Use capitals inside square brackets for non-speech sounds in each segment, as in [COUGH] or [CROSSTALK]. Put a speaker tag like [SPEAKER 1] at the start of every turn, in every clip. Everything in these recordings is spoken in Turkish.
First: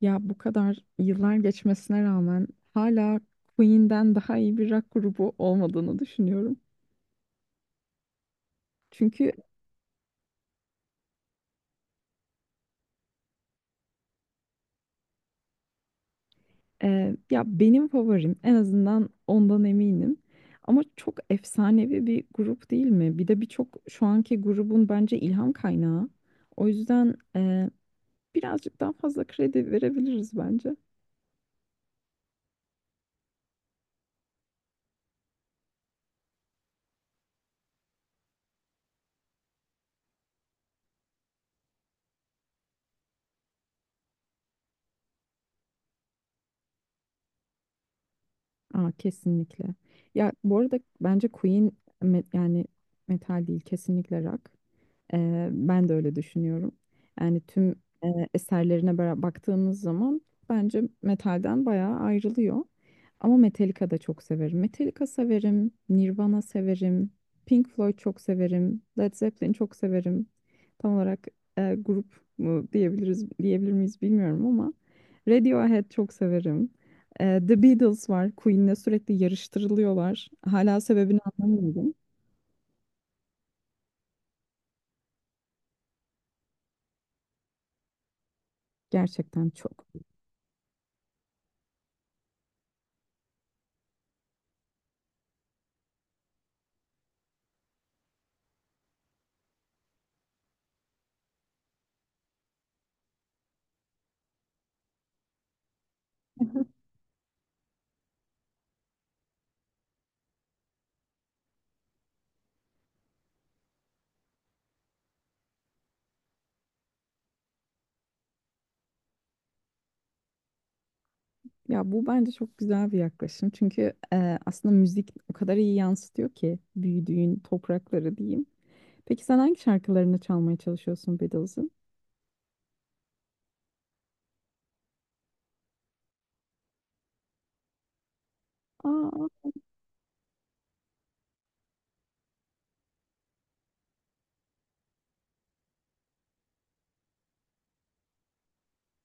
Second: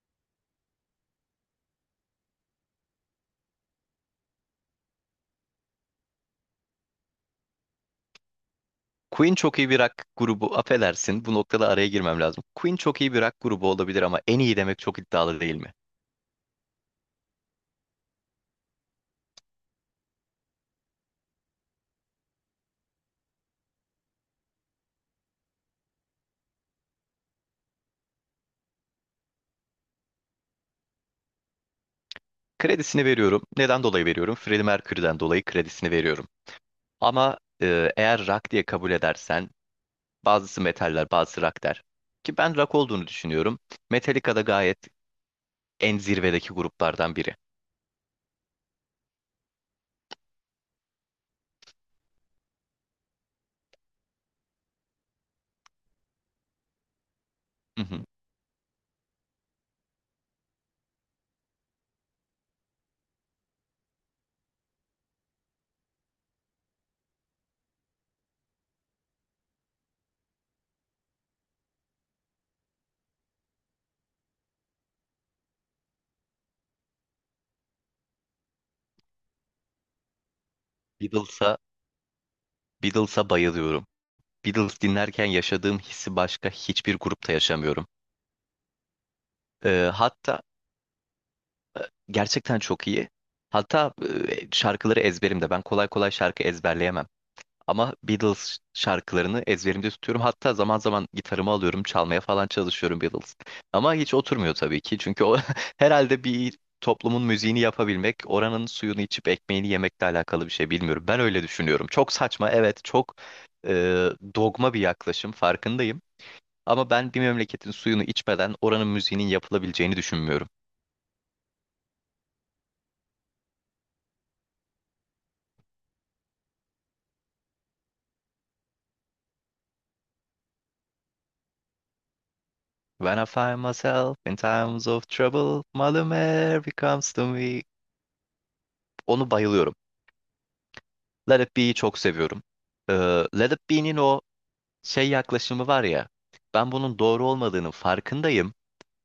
[SPEAKER 1] Ya bu kadar yıllar geçmesine rağmen hala Queen'den daha iyi bir rock grubu olmadığını düşünüyorum. Çünkü
[SPEAKER 2] Queen çok iyi bir rock grubu. Affedersin, bu noktada araya girmem lazım. Queen çok iyi bir rock grubu olabilir ama en iyi demek çok iddialı değil mi?
[SPEAKER 1] ya benim favorim en azından ondan eminim. Ama çok efsanevi bir grup değil mi? Bir de birçok şu anki grubun bence ilham kaynağı. O yüzden birazcık daha fazla kredi verebiliriz bence.
[SPEAKER 2] Kredisini veriyorum. Neden dolayı veriyorum? Freddie Mercury'den dolayı kredisini veriyorum. Ama eğer rock diye kabul edersen bazısı metaller, bazısı rock der. Ki ben rock olduğunu düşünüyorum. Metallica da gayet en zirvedeki gruplardan biri.
[SPEAKER 1] Aa, kesinlikle. Ya bu arada bence Queen yani metal değil kesinlikle rock. Ben de öyle düşünüyorum. Yani tüm
[SPEAKER 2] Hı hı.
[SPEAKER 1] eserlerine baktığımız zaman bence metalden bayağı ayrılıyor. Ama Metallica da çok severim. Metallica severim, Nirvana severim, Pink Floyd çok severim, Led Zeppelin çok severim. Tam olarak grup mu diyebilir miyiz bilmiyorum ama Radiohead çok severim. The Beatles var. Queen'le sürekli yarıştırılıyorlar. Hala sebebini
[SPEAKER 2] Beatles'a
[SPEAKER 1] anlamıyorum.
[SPEAKER 2] Beatles'a bayılıyorum. Beatles dinlerken yaşadığım hissi başka hiçbir grupta yaşamıyorum.
[SPEAKER 1] Gerçekten çok
[SPEAKER 2] E, hatta Gerçekten çok iyi. Hatta şarkıları ezberimde. Ben kolay kolay şarkı ezberleyemem. Ama Beatles şarkılarını ezberimde tutuyorum. Hatta zaman zaman gitarımı alıyorum, çalmaya falan çalışıyorum Beatles. Ama hiç oturmuyor tabii ki. Çünkü o [LAUGHS] herhalde bir toplumun müziğini yapabilmek, oranın suyunu içip ekmeğini yemekle alakalı bir şey bilmiyorum. Ben öyle düşünüyorum. Çok saçma, evet, çok e, dogma bir yaklaşım, farkındayım. Ama ben bir memleketin suyunu içmeden oranın müziğinin yapılabileceğini düşünmüyorum.
[SPEAKER 1] Ya bu bence çok güzel bir yaklaşım. Çünkü aslında müzik o kadar iyi yansıtıyor ki büyüdüğün toprakları diyeyim. Peki sen hangi şarkılarını çalmaya çalışıyorsun Beatles'ın?
[SPEAKER 2] When I find myself in times of trouble, Mother Mary comes to me. Onu
[SPEAKER 1] Aa,
[SPEAKER 2] bayılıyorum. Let It Be'yi çok seviyorum. Let It Be'nin o şey yaklaşımı var ya, ben bunun doğru olmadığının farkındayım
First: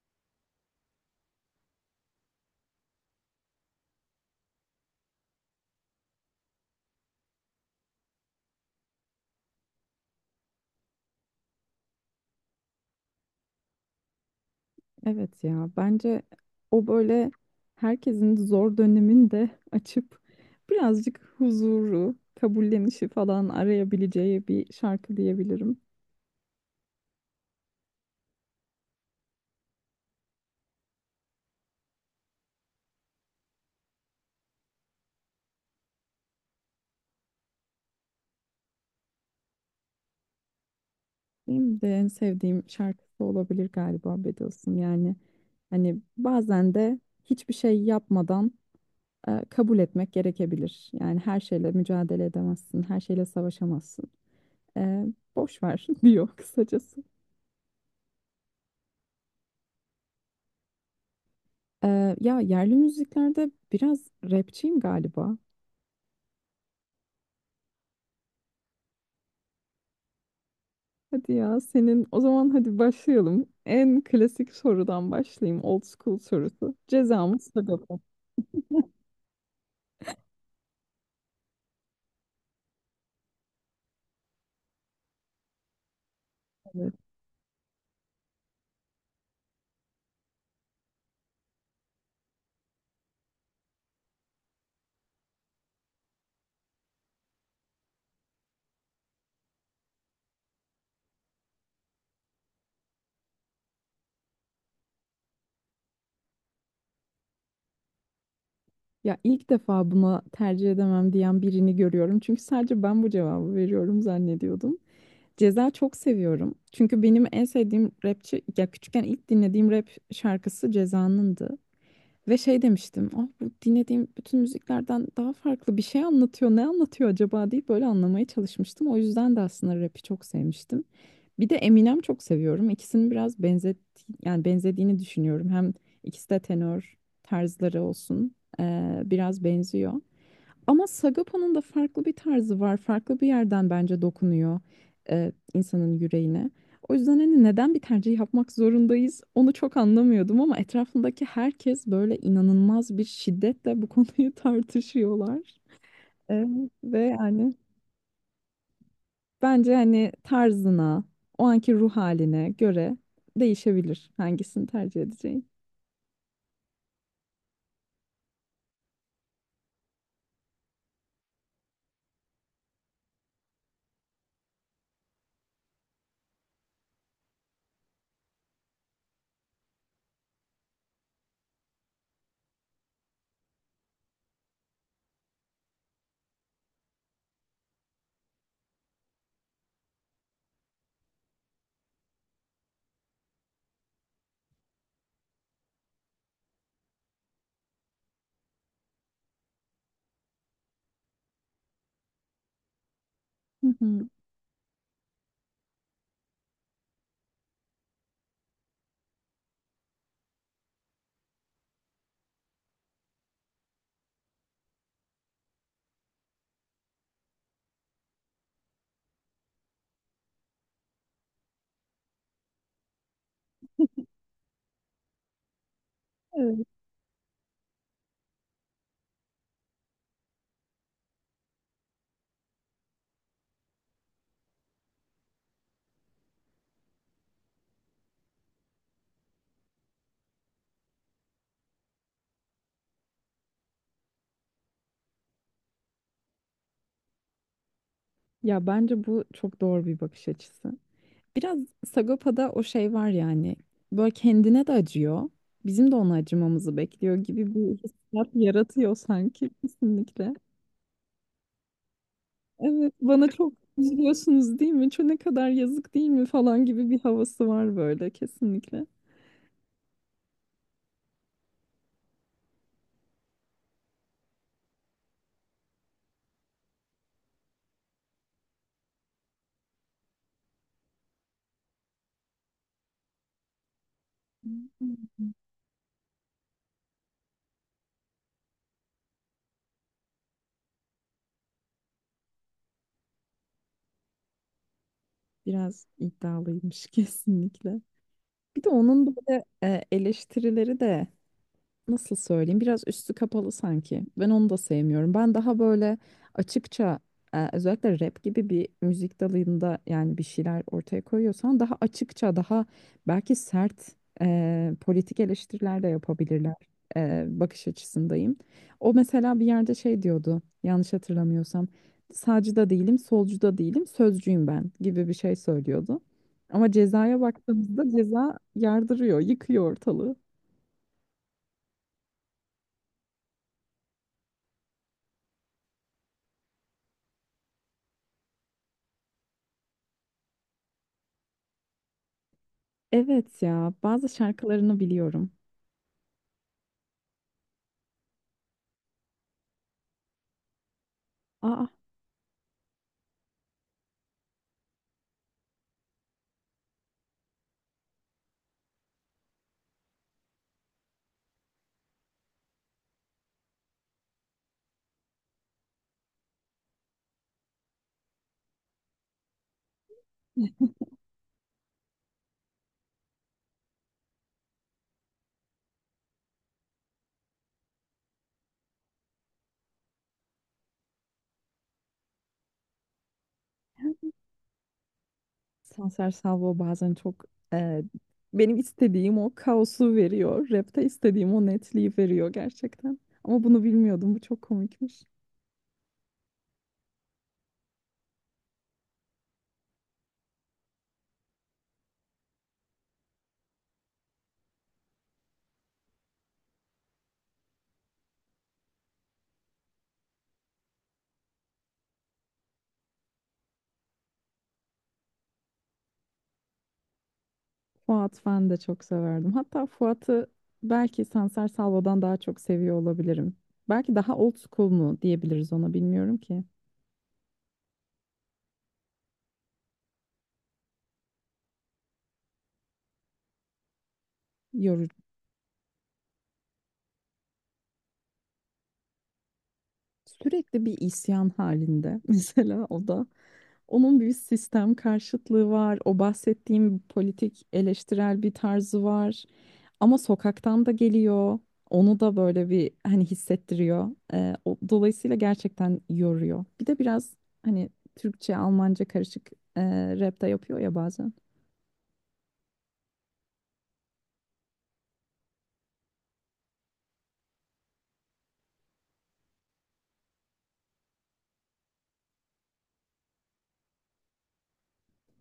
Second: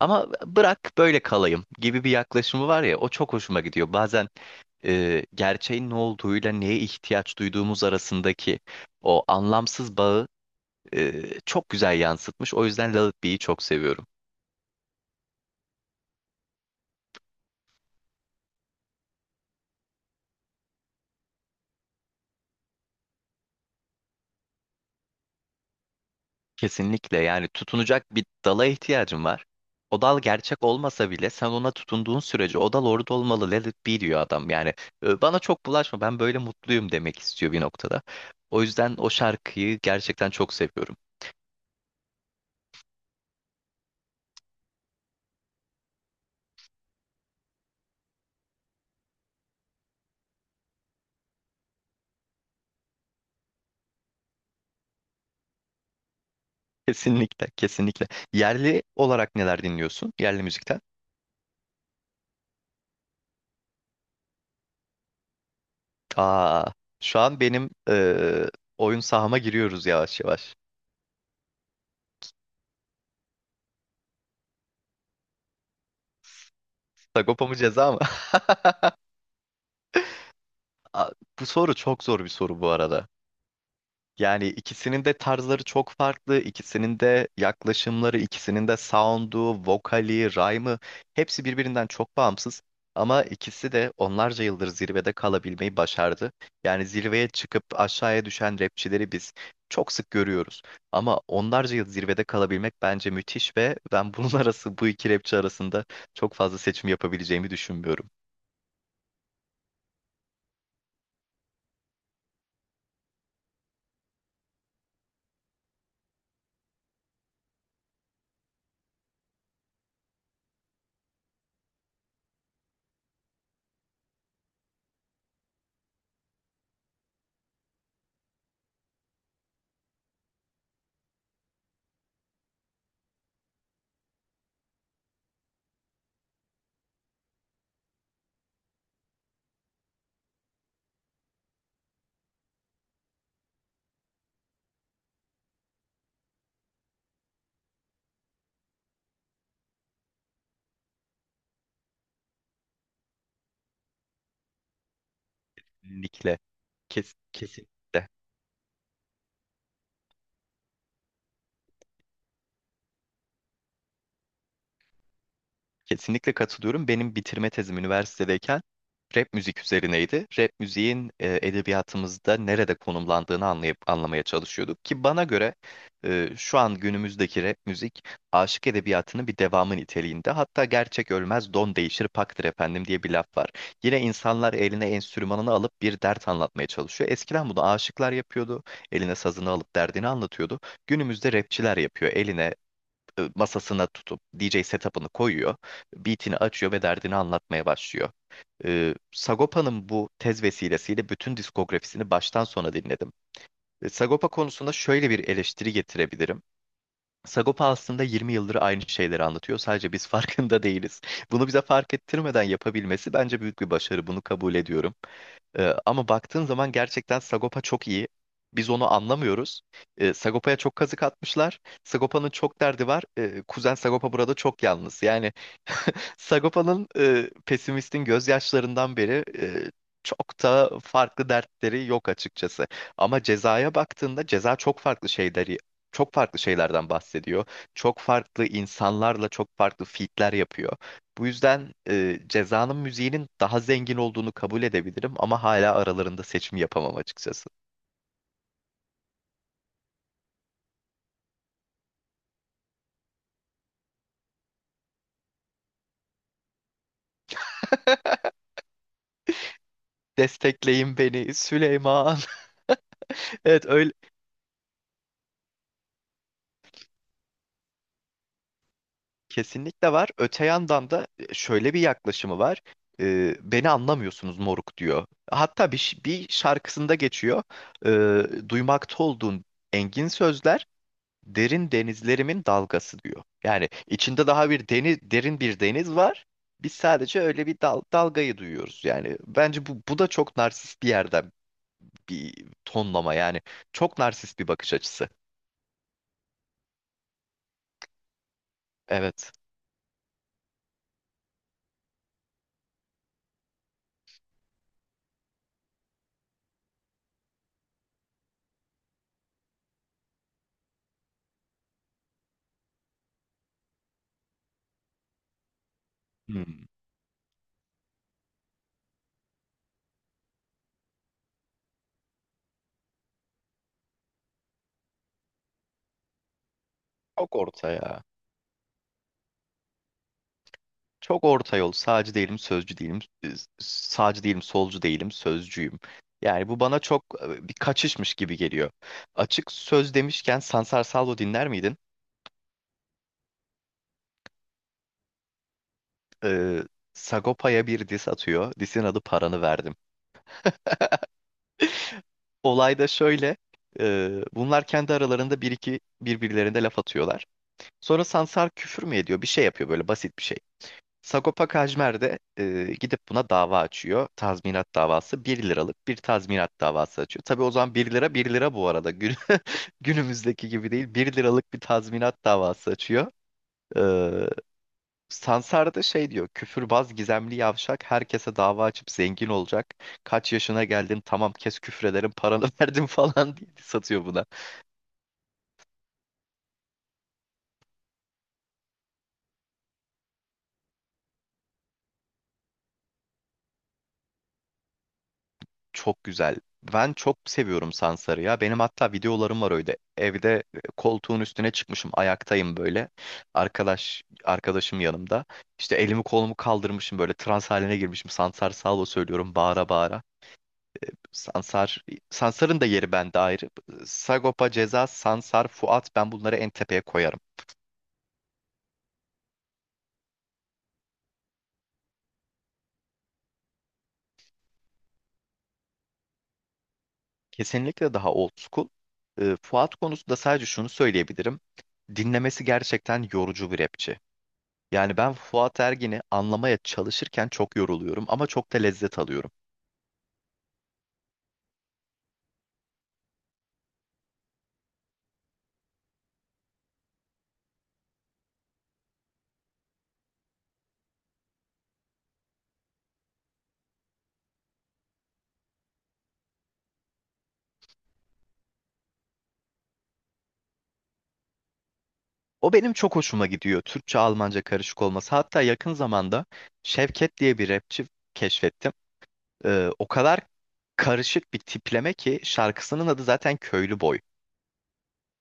[SPEAKER 2] ama bırak böyle kalayım gibi bir yaklaşımı var ya, o çok hoşuma gidiyor. Bazen gerçeğin ne olduğuyla neye ihtiyaç duyduğumuz arasındaki o anlamsız bağı çok güzel yansıtmış. O yüzden Let It Be'yi çok seviyorum.
[SPEAKER 1] evet ya bence o böyle herkesin zor döneminde [LAUGHS] açıp birazcık huzuru, kabullenişi falan arayabileceği bir şarkı diyebilirim.
[SPEAKER 2] Kesinlikle, yani tutunacak bir dala ihtiyacın var. O dal gerçek olmasa bile sen ona tutunduğun sürece o dal orada olmalı. Let it be diyor adam. Yani bana çok bulaşma, ben böyle mutluyum demek istiyor bir noktada. O yüzden o şarkıyı gerçekten çok seviyorum.
[SPEAKER 1] Benim de en sevdiğim şarkısı olabilir galiba Beatles'ın. Yani hani bazen de hiçbir şey yapmadan kabul etmek gerekebilir. Yani her şeyle mücadele edemezsin, her şeyle savaşamazsın. E, Boş ver [LAUGHS] diyor
[SPEAKER 2] [LAUGHS]
[SPEAKER 1] kısacası.
[SPEAKER 2] Kesinlikle, kesinlikle. Yerli olarak neler dinliyorsun? Yerli müzikten.
[SPEAKER 1] Ya yerli müziklerde biraz rapçiyim galiba.
[SPEAKER 2] Aa, şu an benim oyun sahama giriyoruz yavaş yavaş.
[SPEAKER 1] Hadi ya senin o zaman hadi başlayalım. En klasik sorudan başlayayım. Old school sorusu. Ceza mı
[SPEAKER 2] Sagopa mı, ceza
[SPEAKER 1] Sagopa
[SPEAKER 2] mı?
[SPEAKER 1] mı?
[SPEAKER 2] [LAUGHS] Aa, bu soru çok zor bir soru bu arada. Yani ikisinin de tarzları çok farklı,
[SPEAKER 1] Evet.
[SPEAKER 2] ikisinin de yaklaşımları, ikisinin de sound'u, vokali, rhyme'ı hepsi birbirinden çok bağımsız. Ama ikisi de onlarca yıldır zirvede kalabilmeyi başardı. Yani zirveye çıkıp aşağıya düşen rapçileri biz çok sık görüyoruz. Ama onlarca yıl zirvede kalabilmek bence müthiş ve ben bunun [LAUGHS] arası bu iki rapçi arasında çok fazla seçim yapabileceğimi düşünmüyorum.
[SPEAKER 1] Ya ilk defa buna tercih edemem diyen birini görüyorum. Çünkü sadece ben bu cevabı veriyorum zannediyordum. Ceza çok seviyorum. Çünkü benim en sevdiğim rapçi ya küçükken ilk dinlediğim rap şarkısı Ceza'nındı. Ve şey demiştim. Ah bu dinlediğim bütün müziklerden daha farklı bir şey anlatıyor. Ne anlatıyor acaba deyip böyle anlamaya çalışmıştım. O yüzden de aslında rap'i çok sevmiştim. Bir de Eminem çok seviyorum. İkisinin biraz yani benzediğini düşünüyorum. Hem ikisi de tenör tarzları olsun. Biraz benziyor. Ama Sagopa'nın da farklı bir tarzı var. Farklı bir yerden bence dokunuyor insanın yüreğine. O yüzden hani neden bir tercih yapmak zorundayız onu çok anlamıyordum ama etrafındaki herkes böyle inanılmaz bir şiddetle bu konuyu [LAUGHS] tartışıyorlar.
[SPEAKER 2] Kesinlikle.
[SPEAKER 1] E, ve
[SPEAKER 2] Kes,
[SPEAKER 1] yani
[SPEAKER 2] kesinlikle.
[SPEAKER 1] Bence hani tarzına, o anki ruh haline göre değişebilir hangisini tercih edeceğin.
[SPEAKER 2] Kesinlikle katılıyorum. Benim bitirme tezim üniversitedeyken rap müzik üzerineydi. Rap müziğin edebiyatımızda nerede konumlandığını anlayıp anlamaya çalışıyorduk ki bana göre şu an günümüzdeki rap müzik aşık edebiyatının bir devamı niteliğinde. Hatta gerçek ölmez, don değişir paktır efendim diye bir laf var. Yine insanlar eline enstrümanını alıp bir dert anlatmaya çalışıyor. Eskiden bunu aşıklar yapıyordu. Eline sazını alıp derdini anlatıyordu. Günümüzde rapçiler yapıyor. Eline masasına tutup DJ setup'ını koyuyor. Beat'ini açıyor ve derdini anlatmaya başlıyor. Sagopa'nın bu tez vesilesiyle bütün diskografisini baştan sona dinledim.
[SPEAKER 1] Hı hı.
[SPEAKER 2] Sagopa konusunda şöyle bir eleştiri getirebilirim. Sagopa aslında 20 yıldır aynı şeyleri anlatıyor. Sadece biz [LAUGHS] farkında değiliz. Bunu bize fark ettirmeden yapabilmesi bence büyük bir başarı. Bunu kabul ediyorum. Ama baktığın zaman gerçekten Sagopa çok iyi. Biz onu anlamıyoruz. Sagopa'ya çok kazık atmışlar. Sagopa'nın çok derdi var. Kuzen Sagopa burada çok yalnız. Yani
[SPEAKER 1] Evet.
[SPEAKER 2] Sagopa'nın pesimistin gözyaşlarından beri çok da farklı dertleri yok açıkçası. Ama cezaya baktığında ceza çok farklı şeylerden bahsediyor. Çok farklı insanlarla çok farklı feat'ler yapıyor. Bu yüzden cezanın müziğinin daha zengin olduğunu kabul edebilirim ama hala aralarında seçim yapamam açıkçası.
[SPEAKER 1] Ya bence bu çok doğru bir bakış açısı. Biraz Sagopa'da o şey var yani. Böyle kendine de acıyor. Bizim de ona acımamızı bekliyor gibi bir hissiyat yaratıyor sanki kesinlikle.
[SPEAKER 2] Destekleyin beni Süleyman. [LAUGHS]
[SPEAKER 1] Evet, bana çok
[SPEAKER 2] Evet, öyle.
[SPEAKER 1] üzülüyorsunuz değil mi? Çok ne kadar yazık değil mi falan gibi bir havası var böyle kesinlikle.
[SPEAKER 2] Kesinlikle var. Öte yandan da şöyle bir yaklaşımı var. Beni anlamıyorsunuz moruk diyor. Hatta bir şarkısında geçiyor. Duymakta olduğun engin sözler derin denizlerimin dalgası diyor. Yani içinde daha
[SPEAKER 1] Hmm.
[SPEAKER 2] derin bir deniz var. Biz sadece öyle bir dalgayı duyuyoruz. Yani bence bu da çok narsist bir yerden bir tonlama. Yani çok narsist bir bakış açısı.
[SPEAKER 1] Biraz iddialıymış [LAUGHS] kesinlikle. Bir de onun
[SPEAKER 2] Evet.
[SPEAKER 1] böyle eleştirileri de nasıl söyleyeyim biraz üstü kapalı sanki. Ben onu da sevmiyorum. Ben daha böyle açıkça özellikle rap gibi bir müzik dalında yani bir şeyler ortaya koyuyorsan daha açıkça daha belki sert politik eleştiriler de yapabilirler
[SPEAKER 2] Hmm.
[SPEAKER 1] bakış açısındayım. O mesela bir yerde şey diyordu yanlış hatırlamıyorsam sağcı da değilim solcu da değilim sözcüyüm ben gibi bir şey söylüyordu. Ama cezaya
[SPEAKER 2] Çok orta
[SPEAKER 1] baktığımızda
[SPEAKER 2] ya.
[SPEAKER 1] ceza yardırıyor, yıkıyor ortalığı.
[SPEAKER 2] Çok orta yol. Sağcı değilim, sözcü değilim. e, Sağcı değilim, solcu değilim, sözcüyüm. Yani bu bana çok bir kaçışmış gibi geliyor. Açık söz demişken Sansar Salvo dinler miydin?
[SPEAKER 1] Evet ya bazı şarkılarını biliyorum.
[SPEAKER 2] Ee, Sagopa'ya bir diss atıyor. Diss'in adı Paranı Verdim.
[SPEAKER 1] Aa,
[SPEAKER 2] Olay da şöyle. Bunlar kendi aralarında bir iki birbirlerine laf atıyorlar. Sonra Sansar küfür mü ediyor? Bir şey yapıyor böyle, basit bir şey. Sagopa Kajmer de gidip buna dava açıyor. Tazminat davası, bir liralık bir tazminat davası açıyor. Tabii o zaman bir lira bir lira bu arada. Gün, [LAUGHS] günümüzdeki gibi
[SPEAKER 1] neden?
[SPEAKER 2] değil, bir liralık bir tazminat davası açıyor. Ee, Sansar da şey diyor: küfürbaz gizemli yavşak herkese dava açıp zengin olacak. Kaç yaşına geldin, tamam kes, küfrederim paranı [LAUGHS] verdim falan diye satıyor.
[SPEAKER 1] Sanser Salvo bazen çok e, benim istediğim o kaosu veriyor. Rap'te istediğim o netliği veriyor gerçekten. Ama bunu bilmiyordum. Bu çok komikmiş.
[SPEAKER 2] Çok güzel. Ben çok seviyorum Sansar'ı ya. Benim hatta videolarım var öyle. Evde koltuğun üstüne çıkmışım, ayaktayım böyle. Arkadaşım yanımda. İşte elimi kolumu kaldırmışım böyle, trans haline girmişim. Sansar Salvo söylüyorum bağıra bağıra. Sansar Sansar'ın da yeri bende ayrı. Sagopa, Ceza, Sansar, Fuat, ben bunları en tepeye koyarım.
[SPEAKER 1] Fuat ben de çok severdim. Hatta Fuat'ı belki Sanser Salvo'dan daha çok seviyor olabilirim. Belki daha old school mu diyebiliriz ona bilmiyorum ki.
[SPEAKER 2] Kesinlikle daha old school. Fuat konusunda sadece şunu söyleyebilirim. Dinlemesi gerçekten yorucu bir rapçi.
[SPEAKER 1] Yorucu.
[SPEAKER 2] Yani ben Fuat Ergin'i anlamaya çalışırken çok yoruluyorum ama çok da lezzet alıyorum.
[SPEAKER 1] Sürekli bir isyan halinde [LAUGHS] mesela o da. Onun bir sistem karşıtlığı var. O bahsettiğim politik eleştirel bir tarzı var. Ama sokaktan da geliyor. Onu da böyle bir hani hissettiriyor. O, dolayısıyla gerçekten yoruyor. Bir de biraz hani Türkçe, Almanca karışık e, rap de yapıyor ya bazen.
[SPEAKER 2] O benim çok hoşuma gidiyor, Türkçe Almanca karışık olması. Hatta yakın zamanda Şevket diye bir rapçi keşfettim. O kadar karışık bir tipleme ki şarkısının adı zaten Köylü Boy.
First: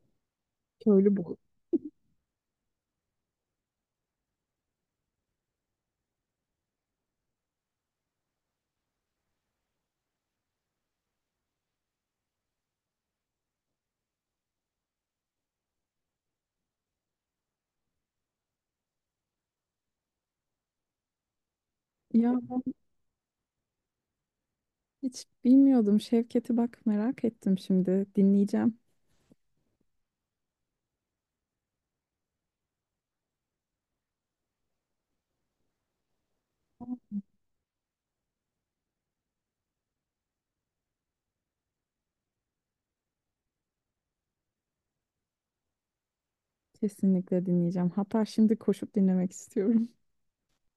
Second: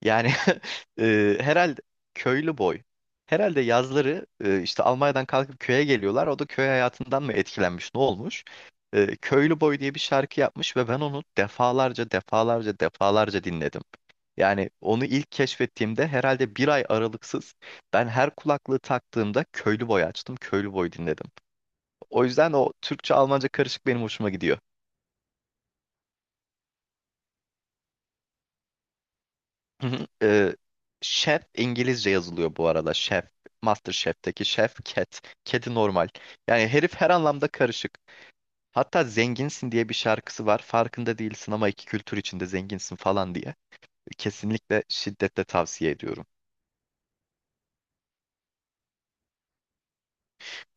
[SPEAKER 2] Yani [LAUGHS]
[SPEAKER 1] Köylü bu.
[SPEAKER 2] herhalde köylü boy. Herhalde yazları işte Almanya'dan kalkıp köye geliyorlar. O da köy hayatından mı etkilenmiş, ne olmuş? Köylü boy diye bir şarkı yapmış ve ben onu defalarca, defalarca, defalarca dinledim. Yani onu ilk keşfettiğimde herhalde bir ay aralıksız ben her kulaklığı taktığımda köylü boy açtım, köylü boy dinledim. O
[SPEAKER 1] Ya
[SPEAKER 2] yüzden
[SPEAKER 1] ben
[SPEAKER 2] o Türkçe-Almanca karışık benim hoşuma gidiyor.
[SPEAKER 1] hiç bilmiyordum Şevket'i bak merak ettim şimdi. Dinleyeceğim.
[SPEAKER 2] Hı hı. Chef İngilizce yazılıyor bu arada. Chef. MasterChef'teki Chef. Cat, kedi normal. Yani herif her anlamda karışık. Hatta zenginsin diye bir şarkısı var. Farkında değilsin ama iki kültür içinde zenginsin falan diye. Kesinlikle şiddetle tavsiye ediyorum.
[SPEAKER 1] Kesinlikle dinleyeceğim. Hatta şimdi koşup dinlemek istiyorum.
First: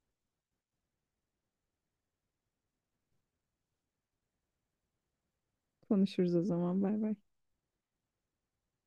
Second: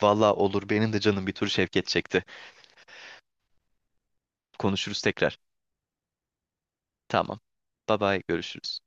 [SPEAKER 2] Valla olur, benim de canım bir tur Şevket çekti. Konuşuruz tekrar.
[SPEAKER 1] [LAUGHS] Konuşuruz o zaman. Bay bay.
[SPEAKER 2] Tamam. Bye bye, görüşürüz.